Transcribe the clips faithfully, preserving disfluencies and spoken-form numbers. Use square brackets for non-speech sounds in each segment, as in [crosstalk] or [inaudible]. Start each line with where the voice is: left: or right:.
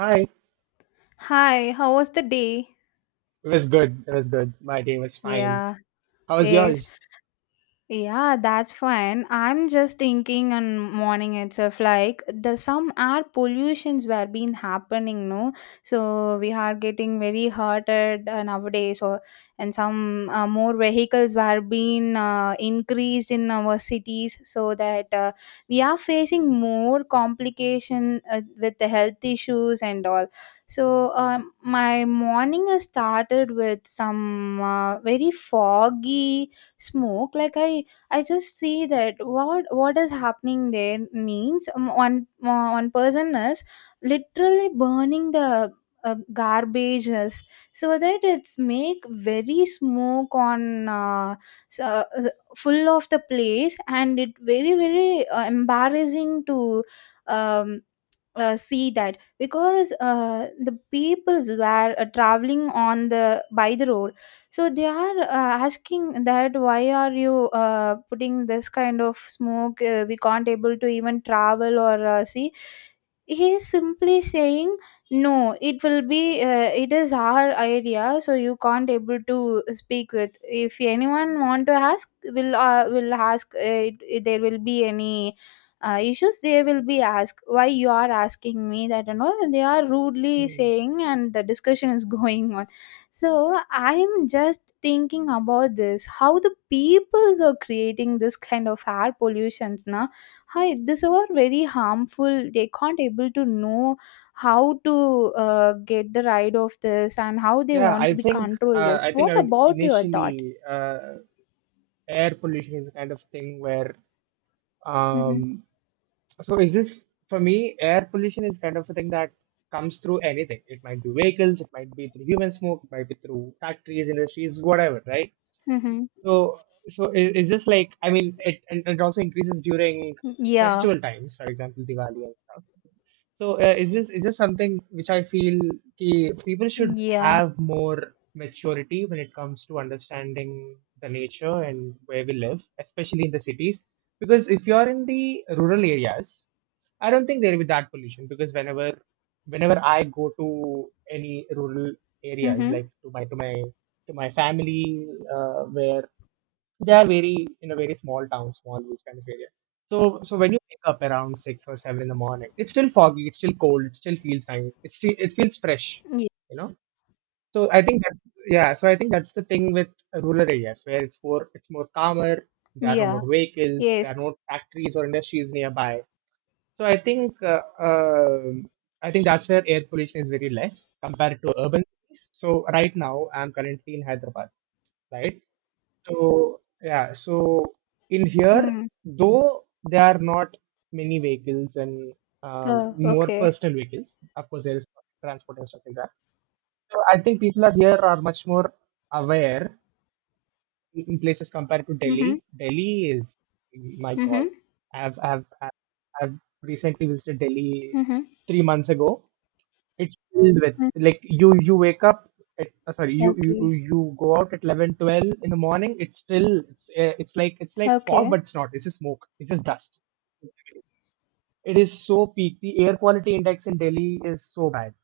right: Hi.
left: Hi, how was the day?
right: It was good. It was good. My day was fine.
left: Yeah,
right: How was
left: yes,
right: yours?
left: yeah, that's fine. I'm just thinking on morning itself, like the some air pollutions were been happening, no? So we are getting very hurted uh, nowadays, or and some uh, more vehicles were being uh, increased in our cities, so that uh, we are facing more complication uh, with the health issues and all. So um, my morning has started with some uh, very foggy smoke, like i I just see that what what is happening there means um, one mo- one person is literally burning the uh, garbages, so that it's make very smoke on, uh, so, full of the place, and it very very uh, embarrassing to um, uh, see that, because uh, the peoples were uh, traveling on the by the road, so they are uh, asking that why are you uh, putting this kind of smoke, uh, we can't able to even travel or uh, see. He is simply saying no, it will be, uh, it is our area, so you can't able to speak with. If anyone want to ask, will uh, will ask, uh, it, there will be any uh, issues they will be asked, why you are asking me that and all, and they are rudely
right: Hmm.
left: saying, and the discussion is [laughs] going on. So I am just thinking about this, how the peoples are creating this kind of air pollutions now. Hi, this are very harmful, they can't able to know how to uh, get the ride of this and how they
right: Yeah,
left: want
right: I
left: to be
right: think
left: control
right: uh,
left: this.
right: I think I
left: What
right: mean
left: about your thought?
right: initially uh, air pollution is the kind of thing where
left: Mm-hmm.
right: um so is this for me air pollution is kind of a thing that comes through anything. It might be vehicles, it might be through human smoke, it might be through factories, industries, whatever, right?
left: Mm-hmm.
right: So so is, is this like I mean it and, and it also increases during
left: Yeah,
right: festival times, for example, Diwali and stuff. So uh, is this is this something which I feel ki people should
left: yeah.
right: have more maturity when it comes to understanding the nature and where we live, especially in the cities. Because if you're in the rural areas, I don't think there'll be that pollution. Because whenever whenever I go to any rural areas,
left: Mm-hmm.
right: like to my to my to my family, uh, where they are very in a very small town, small woods kind of area. So so when you wake up around six or seven in the morning, it's still foggy, it's still cold, it still feels nice, it's fe- it feels fresh, you know. So I think that yeah, so I think that's the thing with rural areas where it's more it's more calmer. There are no
left: Yeah.
right: more vehicles, there are
left: Yes.
right: no factories or industries nearby. So I think uh, um I think that's where air pollution is very less compared to urban cities. So right now I'm currently in Hyderabad, right? So yeah, so in here,
left: Mm.
right: though there are not many vehicles and um,
left: Oh,
right: more
left: okay.
right: personal vehicles, of course there is public transport and stuff like that. So I think people are here are much more aware in in places compared to Delhi.
left: Mhm.
right: Delhi is my God.
left: Mhm.
right: I've I've I've I've recently visited Delhi
left: Mhm.
right: three months ago. It's filled with,
left: Mm.
right: like, you you wake up at uh, sorry you you you
left: Okay.
right: you go out at eleven twelve in the morning. It's still it's uh, it's like it's like fog,
left: Okay.
right: but it's not, it's just smoke, it's just dust. It is so peak. The air quality index in Delhi is so bad.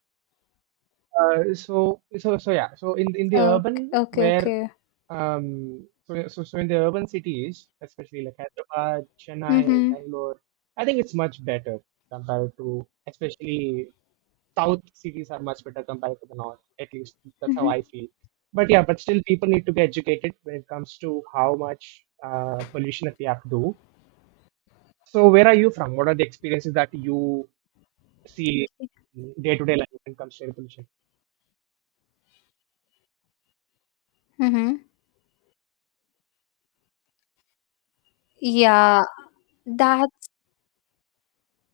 right: Uh, so so so yeah. So in in the
left: Okay.
right: urban
left: Okay.
right: where
left: Okay.
right: um so so so in the urban cities, especially like Hyderabad, Chennai,
left: Mhm.
right: Bangalore, I think it's much better compared to especially south cities are much better compared to the north. At least that's how I
left: Mhm.
right: feel. But yeah, but still people need to be educated when it comes to how much uh, pollution that we have to do. So where are you from? What are the experiences that you see day to day life when it comes to air pollution?
left: Mhm. Yeah. That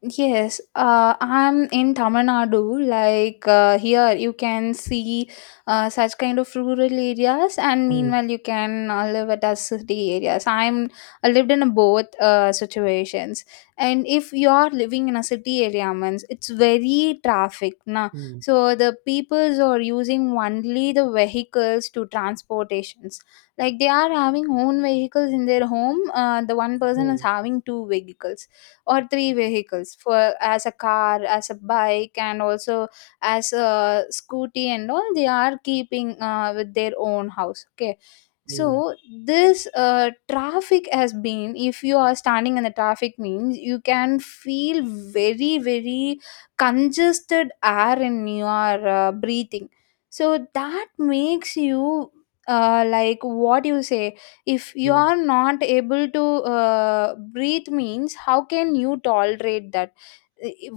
left: Yes, uh, I'm in Tamil Nadu. Like uh, here, you can see uh, such kind of rural areas, and
right: Mm,
left: meanwhile, you can uh, live at a city areas. I'm I lived in both uh, situations, and if you are living in a city area, means it's very traffic, na.
right: mm,
left: So the peoples are using only the vehicles to transportations. Like they are having own vehicles in their home. Uh, the one person is
right: mm.
left: having two vehicles or three vehicles, for as a car, as a bike, and also as a scooty and all, they are keeping uh, with their own house, okay.
right: Yes,
left: So this uh, traffic has been, if you are standing in the traffic means you can feel very very congested air in your uh, breathing, so that makes you, uh, like what you say, if you
right: yes,
left: are not able to uh, breathe means, how can you tolerate that?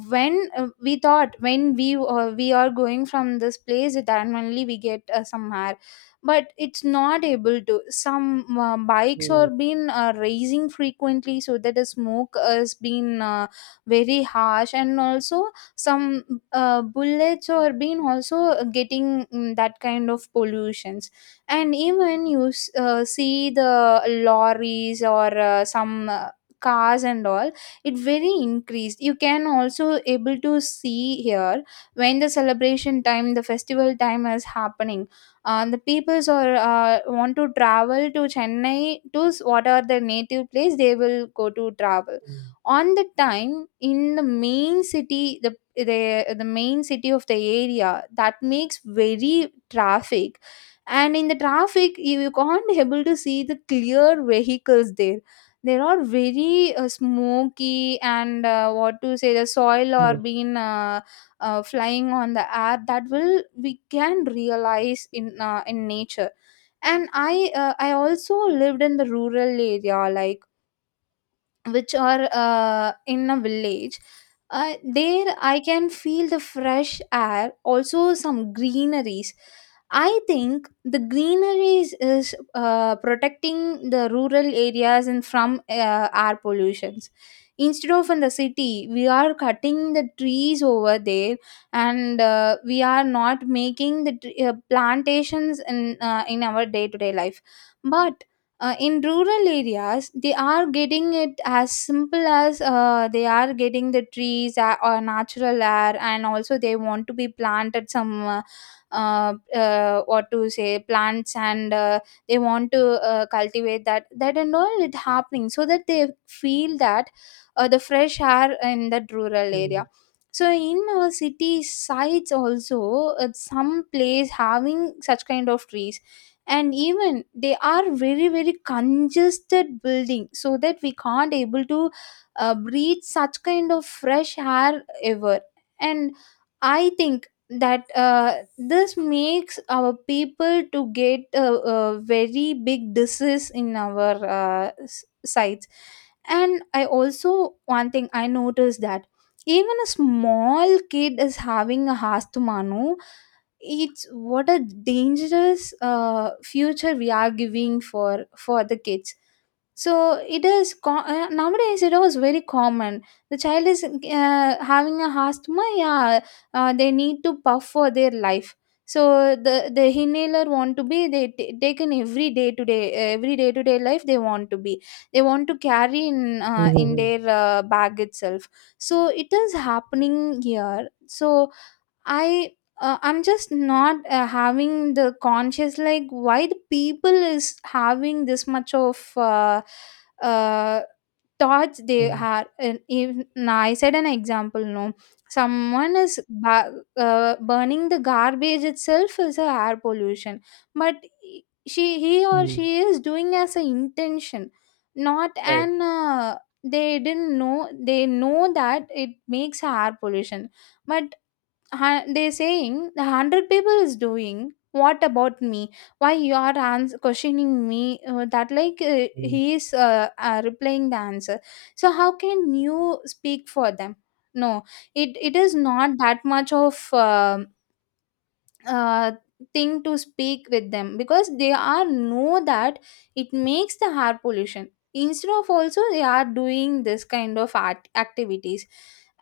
left: When uh, we thought, when we uh, we are going from this place, then only we get uh, somewhere, but it's not able to. Some uh, bikes
right: yes,
left: are been uh, raising frequently, so that the smoke has been uh, very harsh, and also some uh, bullets are been also getting, mm, that kind of pollutions, and even you s- uh, see the lorries or uh, some uh, cars and all, it very increased. You can also able to see here, when the celebration time, the festival time, is happening, uh, the peoples are uh, want to travel to Chennai, to s- what are their native place they will go to travel on the time. In the main city, the the, the main city of the area, that makes very traffic, and in the traffic, you, you can't able to see the clear vehicles there. There are very uh, smoky, and uh, what to say, the soil or
right: yes,
left: being uh, uh, flying on the air, that will, we can realize in, uh, in nature. And i uh, i also lived in the rural area, like which are uh, in a village. Uh, there I can feel the fresh air, also some greeneries. I think the greeneries is uh, protecting the rural areas and from uh, air pollutions, instead of in the city we are cutting the trees over there, and uh, we are not making the tre- uh, plantations in, uh, in our day to day life. But uh, in rural areas, they are getting it as simple as, uh, they are getting the trees uh, or natural air, and also they want to be planted some uh, uh, uh, what to say, plants, and uh, they want to uh, cultivate that that and all, it happening, so that they feel that uh, the fresh air in that rural area.
right: yes,
left: So in our city sides also, uh, some place having such kind of trees, and even they are very very congested building, so that we can't able to uh, breathe such kind of fresh air ever. And I think that uh, this makes our people to get a, a very big disease in our uh, s- sites. And I also, one thing I noticed that, even a small kid is having a asthma, no? It's what a dangerous uh, future we are giving, for for the kids. So it is, co- uh, nowadays it was very common, the child is uh, having a asthma, yeah. Uh, they need to puff for their life, so the the inhaler want to be, they t- taken every day to day every day to day life they want to be, they want to carry in,
right: yes,
left: uh, in
right: yes,
left: their uh, bag itself. So it is happening here. So I uh, I'm just not uh, having the conscious, like why the people is having this much of uh, uh, thoughts they have. And if now I said an example, no, someone is ba- uh, burning the garbage itself is a air pollution, but she he or
right: yes,
left: she is doing as an intention, not
right: right.
left: an. Uh, they didn't know, they know that it makes air pollution, but hu- they're saying the hundred people is doing, what about me? Why you are ans- questioning me? Uh, that, like uh,
right: Yes,
left: he is uh, uh, replying the answer. So how can you speak for them? No, it it is not that much of. Um, uh, thing to speak with them, because they are know that it makes the air pollution, instead of also they are doing this kind of art activities.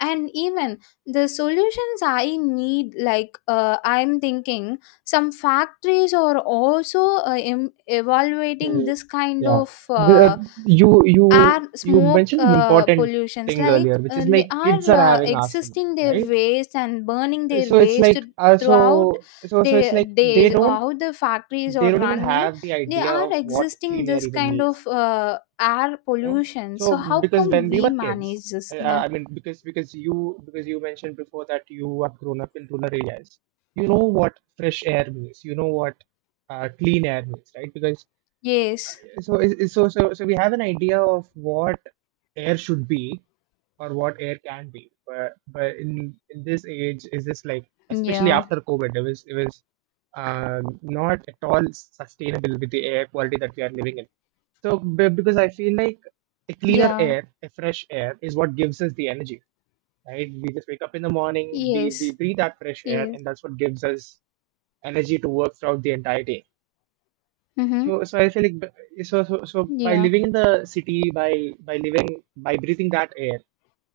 left: And even the solutions I need, like uh, I'm thinking some factories are also uh, em- evaluating
right: yes.
left: this kind
right: Yeah.
left: of
right: The, uh,
left: uh,
right: you you
left: air
right: you
left: smoke
right: mentioned an
left: uh,
right: important
left: pollutions
right: thing
left: like,
right: earlier, which is
left: and they
right: like kids
left: are
right: are
left: uh,
right: having asthma,
left: existing their
right: right?
left: waste and burning their
right: So it's
left: waste
right: like uh,
left: throughout
right: so so so it's
left: their
right: like they
left: days, or
right: don't
left: how the factories
right: they
left: are
right: don't even
left: running,
right: have the
left: they
right: idea
left: are
right: of what
left: existing
right: clean air
left: this
right: even
left: kind
right: means.
left: of uh, air
right: You know,
left: pollution,
right: so
left: so how
right: because
left: come
right: when we
left: we
right: were kids
left: manage this
right: i,
left: now?
right: I mean because because you because you mentioned before that you have grown up in rural areas, you know what fresh air means, you know what uh, clean air means, right? Because
left: Yes.
right: so is- so so so we have an idea of what air should be or what air can be, but but in in this age is this like, especially
left: Yeah.
right: after covid, it was it was uh, not at all sustainable with the air quality that we are living in. So be- because I feel like a cleaner
left: Yeah.
right: air, a fresh air is what gives us the energy, right? We just wake up in the morning, we we
left: Yes.
right: breathe that fresh air
left: Yes.
right: and that's what gives us energy to work throughout the entire day.
left: Mm-hmm.
right: So, so I feel like b- so, so so by
left: Yeah.
right: living in the city, by by living by breathing that air,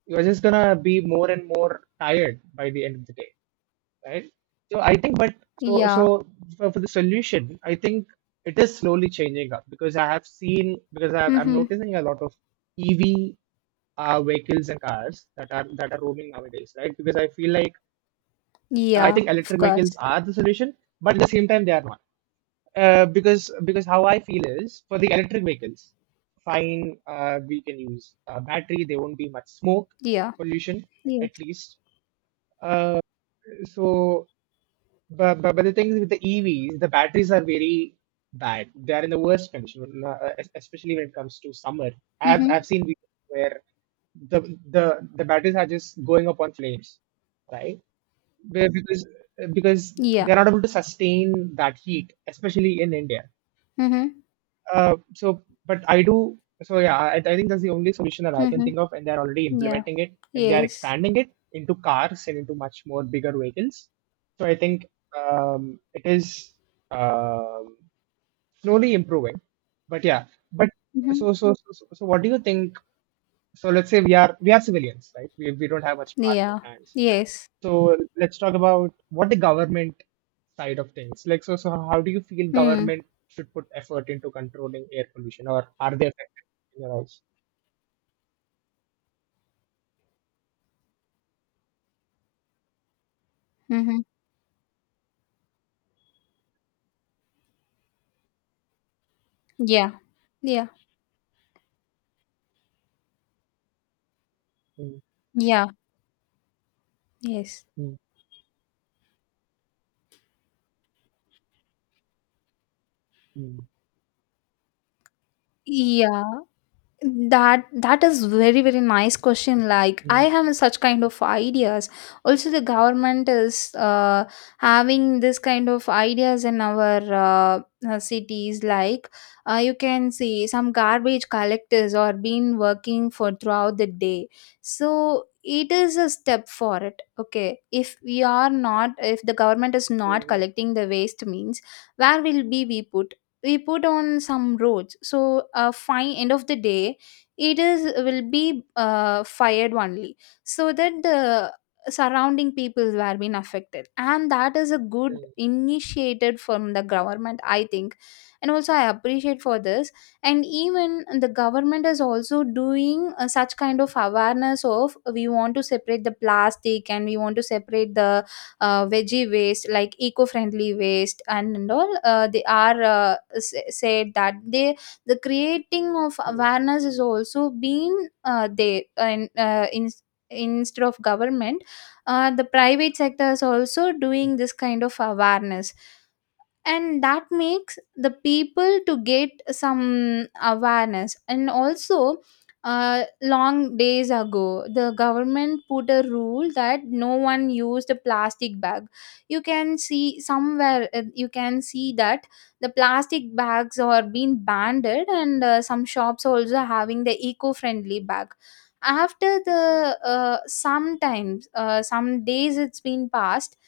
right: you're just gonna be more and more tired by the end of the day, right? So I think, but so
left: Yeah.
right: so for, for the solution, I think it is slowly changing up because I have seen because I, I'm
left: Mm-hmm.
right: noticing a lot of E V uh, vehicles and cars that are that are roaming nowadays, right? Because I feel like uh, I
left: Yeah,
right: think
left: of
right: electric vehicles
left: course.
right: are the solution, but at the same time, they are not. Uh, because because how I feel is for the electric vehicles, fine, uh, we can use uh, battery. There won't be much smoke
left: Yeah.
right: pollution,
left: Yes.
right: at least. Uh, so but, but, but the thing is with the E Vs, the batteries are very bad. They are in the worst condition, uh, es- especially when it comes to summer. I've
left: Mm-hmm.
right: I've seen videos where the the the batteries are just going up on flames, right? Be- Because because
left: Yeah.
right: they're not able to sustain that heat, especially in India.
left: Mm-hmm.
right: Uh, so, but I do. So yeah, I, I think that's the only solution that I can
left: Mm-hmm.
right: think of, and they're already
left: Yeah.
right: implementing it, and they are
left: Yes.
right: expanding it into cars and into much more bigger vehicles. So I think um, it is um, slowly improving. But yeah, but
left: Mhm.
right: so so so so so what do you think? So let's say we are we are civilians, right? We we don't have much power in
left: Yeah.
right: our hands.
left: Yes.
right: So let's talk about what the government side of things. Like, so, so how do you feel
left: Mm.
right: government should put effort into controlling air pollution, or are they affected in your eyes?
left: Mhm. Yeah. Yeah.
right: Mm,
left: Yeah. Yes.
right: mm, mm,
left: Yeah. that that is very very nice question, like I
right: mm,
left: have such kind of ideas. Also the government is uh, having this kind of ideas in our uh, uh, cities, like uh, you can see some garbage collectors or been working for throughout the day. So it is a step for it. Okay, if we are not, if the government is not
right: mm,
left: collecting the waste means, where will be we put we put on some roads, so uh, fine, end of the day it is will be uh, fired only, so that the surrounding peoples were being affected, and that is a good
right: mm,
left: initiated from the government, I think, and also I appreciate for this. And even the government is also doing uh, such kind of awareness, of we want to separate the plastic, and we want to separate the uh, veggie waste, like eco-friendly waste, and, and all. Uh, they are uh, s- said that, they the creating of
right: mm,
left: awareness is also been uh, there, and uh, in instead of government, uh, the private sector is also
right: mm.
left: doing this kind of awareness, and that makes the people to get some awareness. And also uh, long days ago, the government put a rule that no one used a plastic bag. You can see somewhere, uh, you can see that the plastic bags are being banned, and uh, some shops also having the eco-friendly bag. After the, uh, sometimes, uh, some days it's been passed,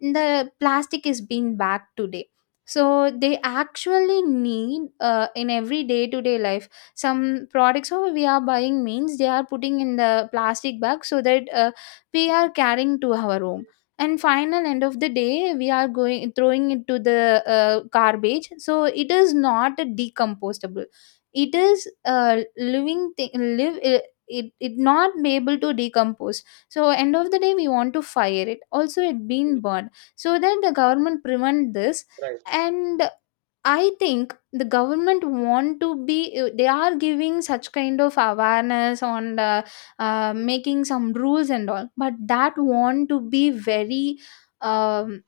left: the plastic is being back today, so they actually need, uh, in every day to day life, some products over we are buying means, they are putting in the plastic bag, so that uh, we are carrying to our home, and final end of the day we are going throwing it to the uh, garbage, so it is not a decomposable, it is a living thing, live it, it, it not be able to decompose. So end of the day we want to fire it, also it being burned, so that the government prevent this.
right: Right,
left: And I think the government want to be, uh, they are giving such kind of awareness on the, uh, making some rules and all, but that want to be very um,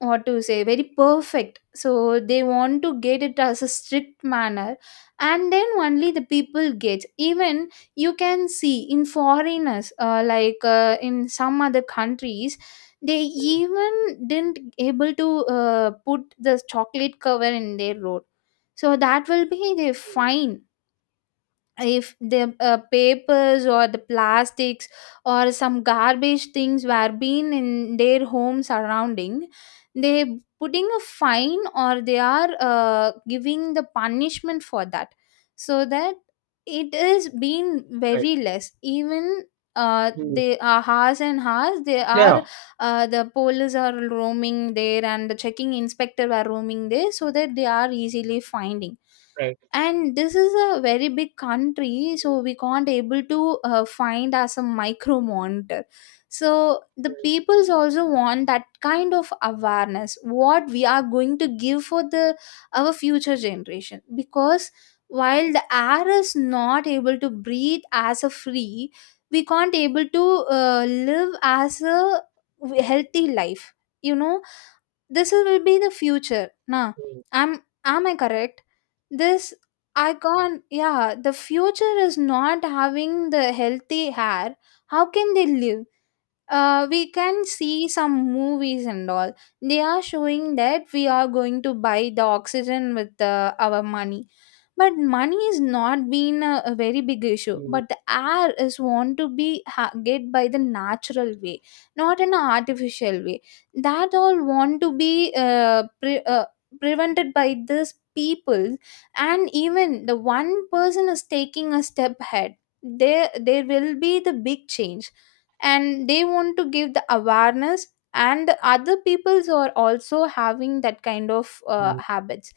left: what to say, very perfect, so they want to get it as a strict manner and then only the people get even. You can see in foreigners, uh, like uh, in some other countries they even didn't able to uh, put the chocolate cover in their road, so that will be their
right: mm,
left: fine. If the uh, papers or the plastics or some garbage things were being in their home surrounding, they putting a fine or they are uh, giving the punishment for that, so that it is being
right: right,
left: very less even. Uh,
right: mm.
left: they are hours and hours they are
right: Yeah,
left: uh, the police are roaming there and the checking inspector are roaming there, so that they are easily finding.
right: right,
left: And this is a very big country, so we can't able to uh, find as a micro monitor. So the peoples also want that kind of awareness, what we are going to give for the our future generation, because while the air is not able to breathe as a free, we can't able to uh, live as a healthy life, you know this is- will be the future, nah?
right: mm,
left: am am I correct? This, I can't, yeah. The future is not having the healthy hair, how can they live? uh, we can see some movies and all, they are showing that we are going to buy the oxygen with uh, our money. But money is not been a, a very big issue,
right: mm,
left: but the air is want to be ha- get by the natural way, not an artificial way. That all want to be uh, pre- uh, prevented by this people. And even the one person is taking a step ahead, there there will be the big change, and they want to give the awareness, and the other peoples are also having that kind of uh,
right: mm.
left: habits.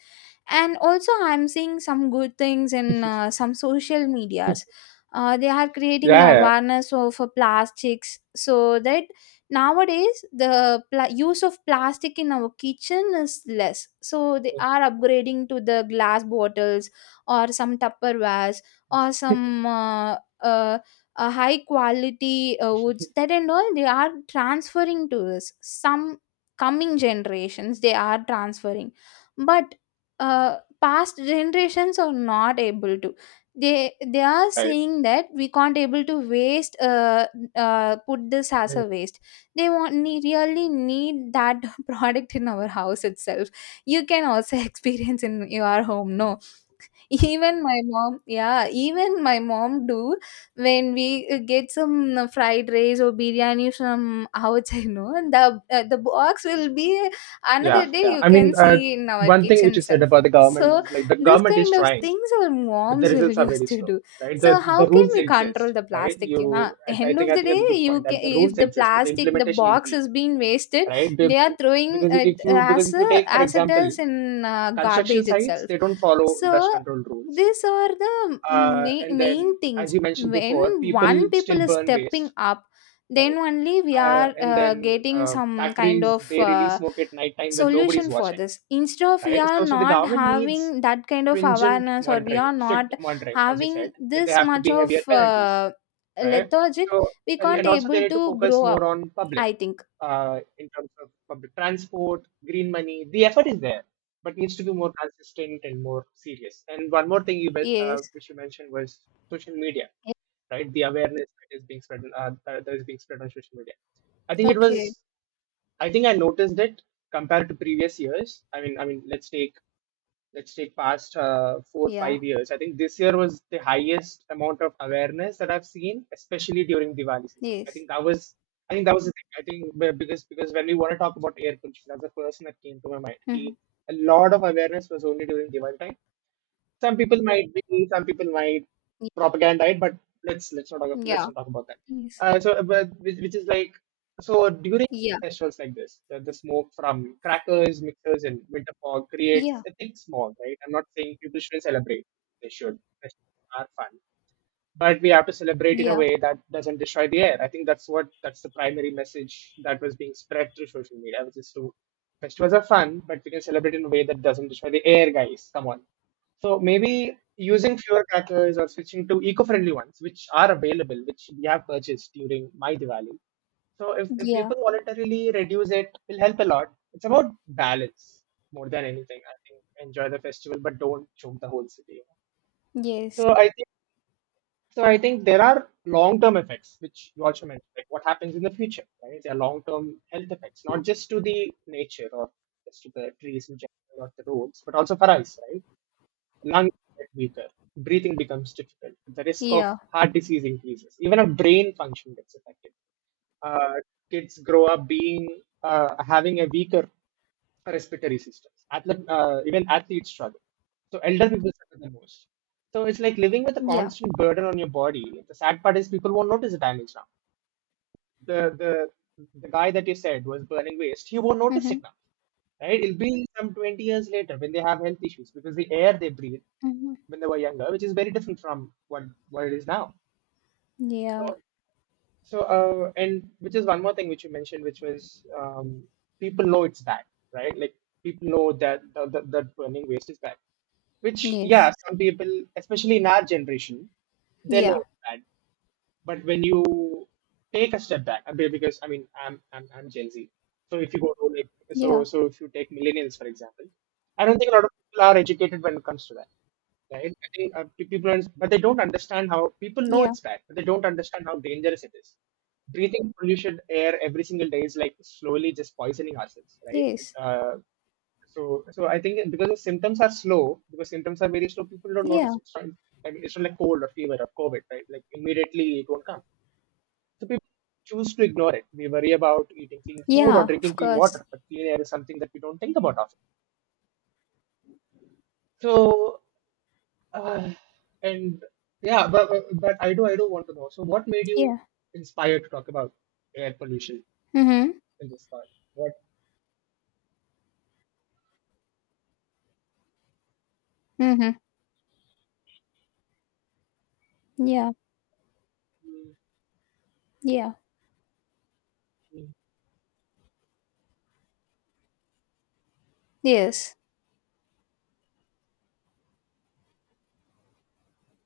left: And also I'm seeing some good things in uh,
right: [laughs]
left: some social medias. uh, they are creating the
right: Yeah, yeah,
left: awareness of uh, plastics, so that nowadays the pla- use of plastic in our kitchen is less, so they are upgrading to the glass bottles or some tupperwares or some uh, uh, uh, high quality uh, woods, that and all they are transferring to us. Some coming generations they are transferring, but uh, past generations are not able to. They they are
right: right,
left: saying that we can't able to waste uh, uh, put this as
right: mm.
left: a waste. They want ne- really need that [laughs] product in our house itself. You can also [laughs] experience in your home, no? Even my mom, yeah, even my mom do. When we uh, get some uh, fried rice or biryani from outside [laughs] no, and the uh, the box will be,
right: Yeah,
left: another day
right: yeah.
left: you
right: I
left: can
right: mean, uh,
left: see in our
right: one thing which
left: kitchen
right: you said
left: self.
right: about the government
left: So
right: is like the
left: this
right: government is
left: kind of
right: trying.
left: things our
right: But the
left: moms will
right: results
left: [laughs]
right: are
left: used
right: very
left: to
right: slow,
left: do.
right: right? the
left: So
right: the
left: how can
right: rules
left: we
right: exist,
left: control the
right: right?
left: plastic,
right: You
left: you know?
right: i, I
left: End
right: think
left: of
right: i
left: the
right: think
left: day,
right: that's a good point
left: you
right: that
left: can,
right: the
left: if
right: rules
left: the
right: exist but the
left: plastic the
right: implementation is
left: box
right: weak,
left: is being wasted,
right: right?
left: they are
right: Be-
left: throwing
right: because
left: it
right: if you, because
left: as
right: if
left: a,
right: you take for
left: as it
right: example
left: is in uh, garbage
right: construction sites,
left: itself.
right: they don't follow dust
left: So
right: control rules.
left: these are the
right: Uh,
left: ma-
right: and then
left: main
right: as
left: things.
right: you mentioned before,
left: When
right: people
left: one
right: still
left: people is
right: burn
left: stepping
right: waste,
left: up, then
right: right?
left: only we
right: Uh,
left: are
right: and
left: uh,
right: then
left: getting
right: uh,
left: some kind
right: factories,
left: of
right: they release
left: uh,
right: smoke at nighttime when nobody's
left: solution for
right: watching,
left: this. Instead of, we
right: right?
left: are
right: So, so the
left: not
right: government needs
left: having that kind of
right: stringent
left: awareness, or we
right: monitoring,
left: are
right: strict
left: not
right: monitoring, as you said,
left: having
right: and they
left: this
right: have to
left: much
right: be heavier
left: of
right: penalties,
left: uh,
right: right?
left: lethargic,
right: So,
left: we
right: and,
left: can't
right: and also they
left: able
right: need to
left: to
right: focus
left: grow
right: more
left: up,
right: on public,
left: I think.
right: uh, in terms of public transport, green money. The effort is there, but needs to be more consistent and more serious. And one more thing you be- uh,
left: Yes.
right: which you mentioned was social media, right? The awareness that is being spread, uh, that that is being spread on social media. I think it
left: Okay.
right: was. I think I noticed it compared to previous years. I mean, I mean, let's take let's take past uh, four
left: Yeah.
right: five years. I think this year was the highest amount of awareness that I've seen, especially during Diwali season. I
left: Yes.
right: think that was I think that was the thing. I think be- because because when we want to talk about air pollution, that's the first thing that came to my mind. Ki,
left: Mhm.
right: a lot of awareness was only during Diwali time. Some people might be, some people might propaganda it, but let's let's not talk, let's
left: Yeah.
right: not talk about that.
left: Yes.
right: Uh, so, uh, but which, which is like, so during
left: Yeah.
right: festivals like this, the, the smoke from crackers, mixers, and winter fog creates
left: Yeah.
right: a thick smog. Right? I'm not saying people shouldn't celebrate; they should. Festivals are fun, but we have to celebrate in a
left: Yeah.
right: way that doesn't destroy the air. I think that's what that's the primary message that was being spread through social media, which is to festivals are fun, but we can celebrate in a way that doesn't destroy the air, guys. Come on. So maybe using fewer crackers or switching to eco-friendly ones, which are available, which we have purchased during my Diwali. So if, if
left: Yeah.
right: people voluntarily reduce it, will help a lot. It's about balance more than anything. I think enjoy the festival, but don't choke the whole city.
left: Yes.
right: So I think. So I think there are long-term effects, which you also mentioned, like what happens in the future, right? There are long-term health effects, not just to the nature or just to the trees in general or the roads, but also for us, right? Lungs get weaker, breathing becomes difficult, the risk of
left: Yeah.
right: heart disease increases, even our brain function gets affected. Uh, kids grow up being uh, having a weaker respiratory systems. Athlete, uh, even athletes struggle. So elder people suffer the most. So it's like living with a
left: Yeah.
right: constant burden on your body. The sad part is people won't notice the damage now. The the the guy that you said was burning waste, he won't notice
left: Mm-hmm.
right: it now, right? It'll be some twenty years later when they have health issues because the air they breathe
left: Mm-hmm.
right: when they were younger, which is very different from what what it is now.
left: Yeah.
right: So, so uh, and which is one more thing which you mentioned, which was um, people know it's bad, right? Like people know that that, that that burning waste is bad. Which yeah,
left: Yes.
right: some people, especially in our generation, they know
left: Yeah.
right: it's bad. But when you take a step back, I mean, because I mean, I'm I'm I'm Gen Z. So if you go to like so
left: Yeah.
right: so if you take millennials for example, I don't think a lot of people are educated when it comes to that, right? I think uh, pe- people, are, but they don't understand how people know
left: Yeah.
right: it's bad, but they don't understand how dangerous it is. Breathing polluted air every single day is like slowly just poisoning ourselves, right?
left: Yes.
right: Uh, so, so I think because the symptoms are slow, because symptoms are very slow, people don't notice
left: Yeah.
right: it. It's not, I mean, it's not like cold or fever or COVID, right? Like immediately it won't come. So people choose to ignore it. We worry about eating clean food or
left: Yeah.
right: drinking
left: Of
right: clean
left: course.
right: water, but clean air is something that we don't think about often. So, uh, and yeah, but, but but I do I do want to know. So, what made you
left: Yeah.
right: inspired to talk about air pollution
left: Mm-hmm.
right: in this part? What?
left: Mm-hmm. Yeah.
right: Mm,
left: Yeah.
right: mm,
left: Yes.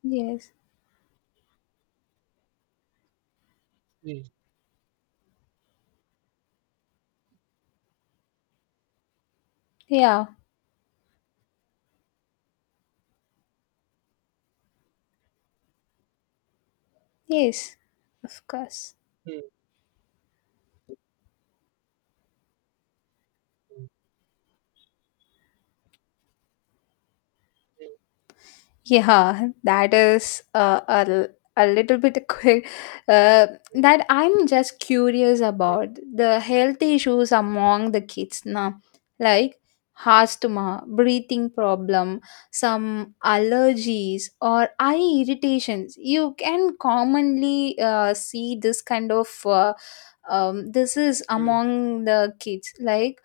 left: Yes.
right: mm,
left: Yeah. Yes. Of course.
right: mm, mm,
left: Yeah, that is uh, a, l- a little bit [laughs] quick. Uh,
right: mm,
left: that I'm just curious
right: mm, mm,
left: about the health issues among the kids now, like asthma, breathing problem, some allergies, or eye irritations. You can commonly uh, see this kind of uh, um, this is
right: mm,
left: among the kids. Like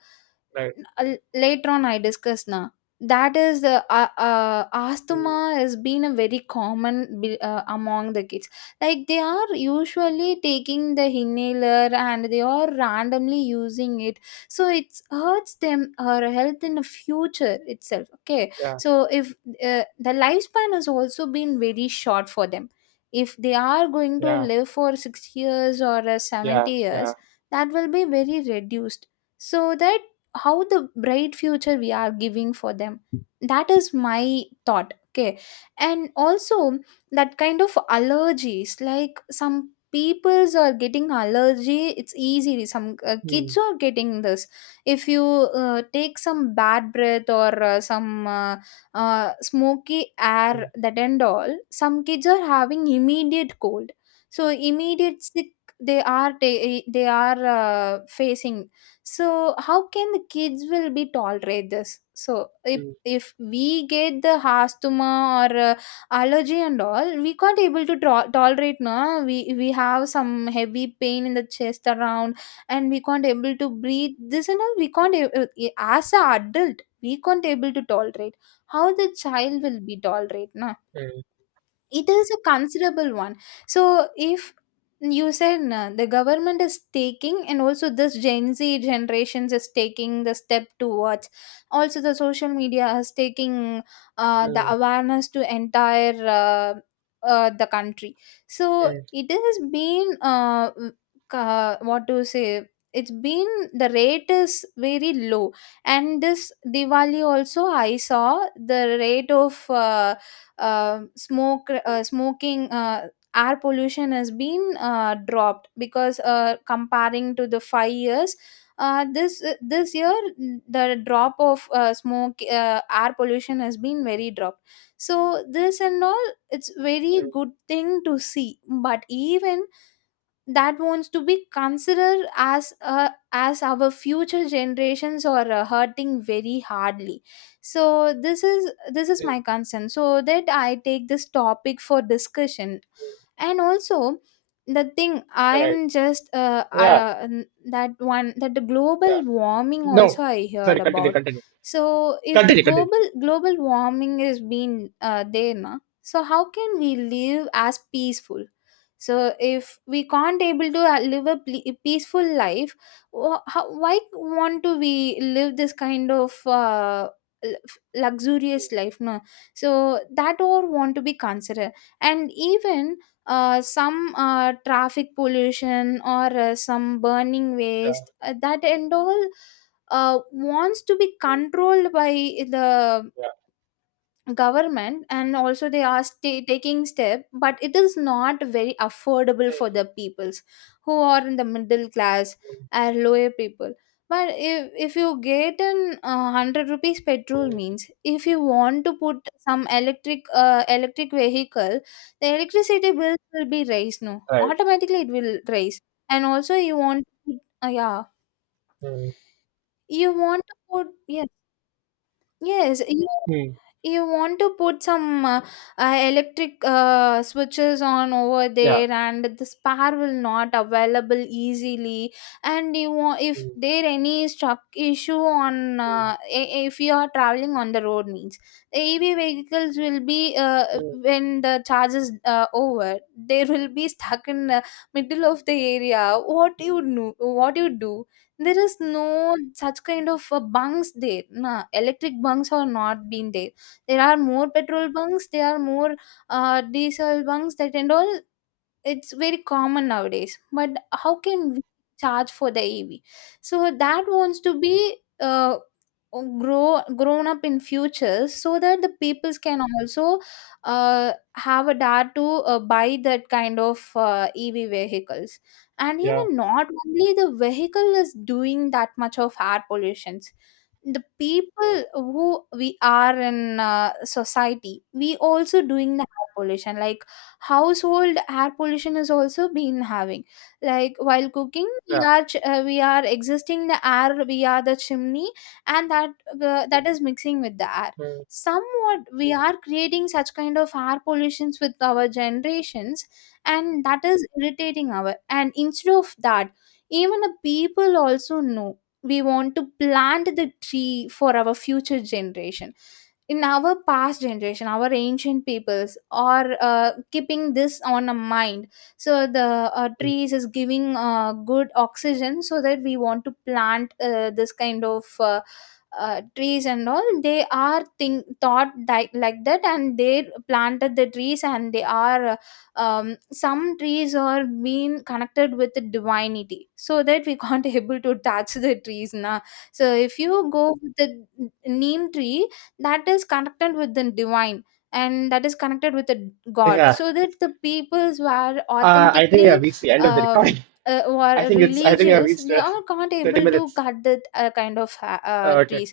right: right.
left: uh, later on, I discuss now, that is the uh, uh,
right: Mm,
left: asthma has been a very common be- uh, among the kids, like they are usually taking the inhaler and they are randomly using it, so it hurts them or health in the future itself, okay.
right: yeah.
left: So if uh, the lifespan has also been very short for them, if they are going to
right: Yeah.
left: live for sixty years or uh,
right: Yeah,
left: seventy
right: yeah.
left: years, that will be very reduced. So that, how the bright future we are giving for them, that is my thought, okay. And also that kind of allergies, like some peoples are getting allergy, it's easy, some uh, kids
right: Mm,
left: are getting this. If you uh, take some bad breath, or uh, some uh, uh, smoky air,
right: mm,
left: that and all, some kids are having immediate cold, so immediate sick they are, they, they are uh, facing. So how can the kids will be tolerate this? So if
right: mm,
left: if we get the asthma, or uh, allergy and all, we can't able to tro- tolerate, no? We we have some heavy pain in the chest around, and we can't able to breathe this and all. We can't a- a- as a adult we can't able to tolerate, how the child will be tolerate?
right: mm,
left: It is a considerable one. So if you said uh, the government is taking, and also this Gen Z generations is taking the step towards, also the social media is taking uh, the
right: mm,
left: awareness to entire uh, uh, the country. So
right: mm,
left: it has been uh, w- uh, what to say, it's been, the rate is very low. And this Diwali also I saw the rate of uh, uh, smoke, uh, smoking, uh, air pollution has been uh, dropped, because uh, comparing to the five years, uh, this this year, the drop of uh, smoke, uh, air pollution has been very dropped. So this and all, it's very
right: mm,
left: good thing to see, but even that wants to be considered, as uh, as our future generations are uh, hurting very hardly. So this is, this is
right: mm,
left: my concern, so that I take this topic for discussion.
right: mm.
left: And also the thing
right: Right.
left: I'm just uh,
right: Yeah,
left: uh that one, that the
right: yeah.
left: global warming also
right: No.
left: I heard
right: Sorry, continue,
left: about.
right: continue.
left: So if the
right: Continue, continue.
left: global global warming is being uh, there, na, so how can we live as peaceful? So if we can't able to uh, live a ple- peaceful life, wh- how, why want to we live this kind of uh, l-
right: Mm,
left: luxurious life, no? So that all want to be considered. And even uh, some uh, traffic pollution, or uh, some burning
right: yeah,
left: waste, uh, that and all, uh, wants to be
right: mm,
left: controlled by the
right: yeah.
left: government. And also they are sta taking step, but it is not very affordable for
right: Mm,
left: the peoples who are in the middle class or lower people. But if, if you get an uh, one hundred rupees
right: mm,
left: petrol
right: mm.
left: means, if you want to put some electric, uh, electric vehicle, the electricity bills will be raised, no,
right: Right.
left: automatically it will raise. And also you want to put- uh, yeah,
right: Mm,
left: you want to put, yes, yes, you
right: mm,
left: you want to put some uh, uh, electric uh, switches on over
right: yeah.
left: there, and the spare will not available easily. And you want, if
right: Mm,
left: there any struck issue on
right: mm,
left: uh, i- if you are traveling on the road means, the EV vehicles will be uh,
right: mm,
left: when the charge is uh, over, they will be stuck in the middle of the area. What you do, what you do? There is no such kind of uh, bunks there, nah, electric bunks are not been there. There are more petrol bunks, there are more uh, diesel bunks, that and all. It's very common nowadays. But how can we charge for the E V? So that wants to be uh, grow grown up in future, so that the peoples can also uh, have a dare to uh, buy that kind of uh, E V vehicles. And
right: yeah,
left: even not only the vehicle is doing that much of air pollutions, the people who we are in uh, society, we also doing the air pollution, like household air pollution is also been having, like while cooking we
right: yeah.
left: are ch- uh, we are existing the air, we are the chimney, and that uh, that is mixing with the air.
right: Mm,
left: Somewhat we are creating such kind of air pollutions with our generations, and that is irritating our, and instead of that, even the people also know, we want to plant the tree for our future generation. In our past generation, our ancient peoples are uh, keeping this on a mind, so the uh,
right: mm.
left: trees is giving uh, good oxygen, so that we want to plant uh, this kind of uh, uh, trees and all, they are think thought like, like that, and they planted the trees, and they are uh, um, some trees are being connected with the divinity, so that we can't [laughs] able to touch the trees now. So if you go with the neem tree, that is connected with the divine, and that is connected with the god,
right: Yeah.
left: so that the peoples were
right: Uh, I think we have
left: authentically
right: reached the end of the recording.
left: um uh,
right: [laughs] I
left: were
right: think it's, I think we have
left: religious,
right: reached
left: they
right: uh,
left: are not
right: thirty
left: able to
right: minutes.
left: cut that uh, kind of uh, uh,
right: Uh, Okay.
left: trees.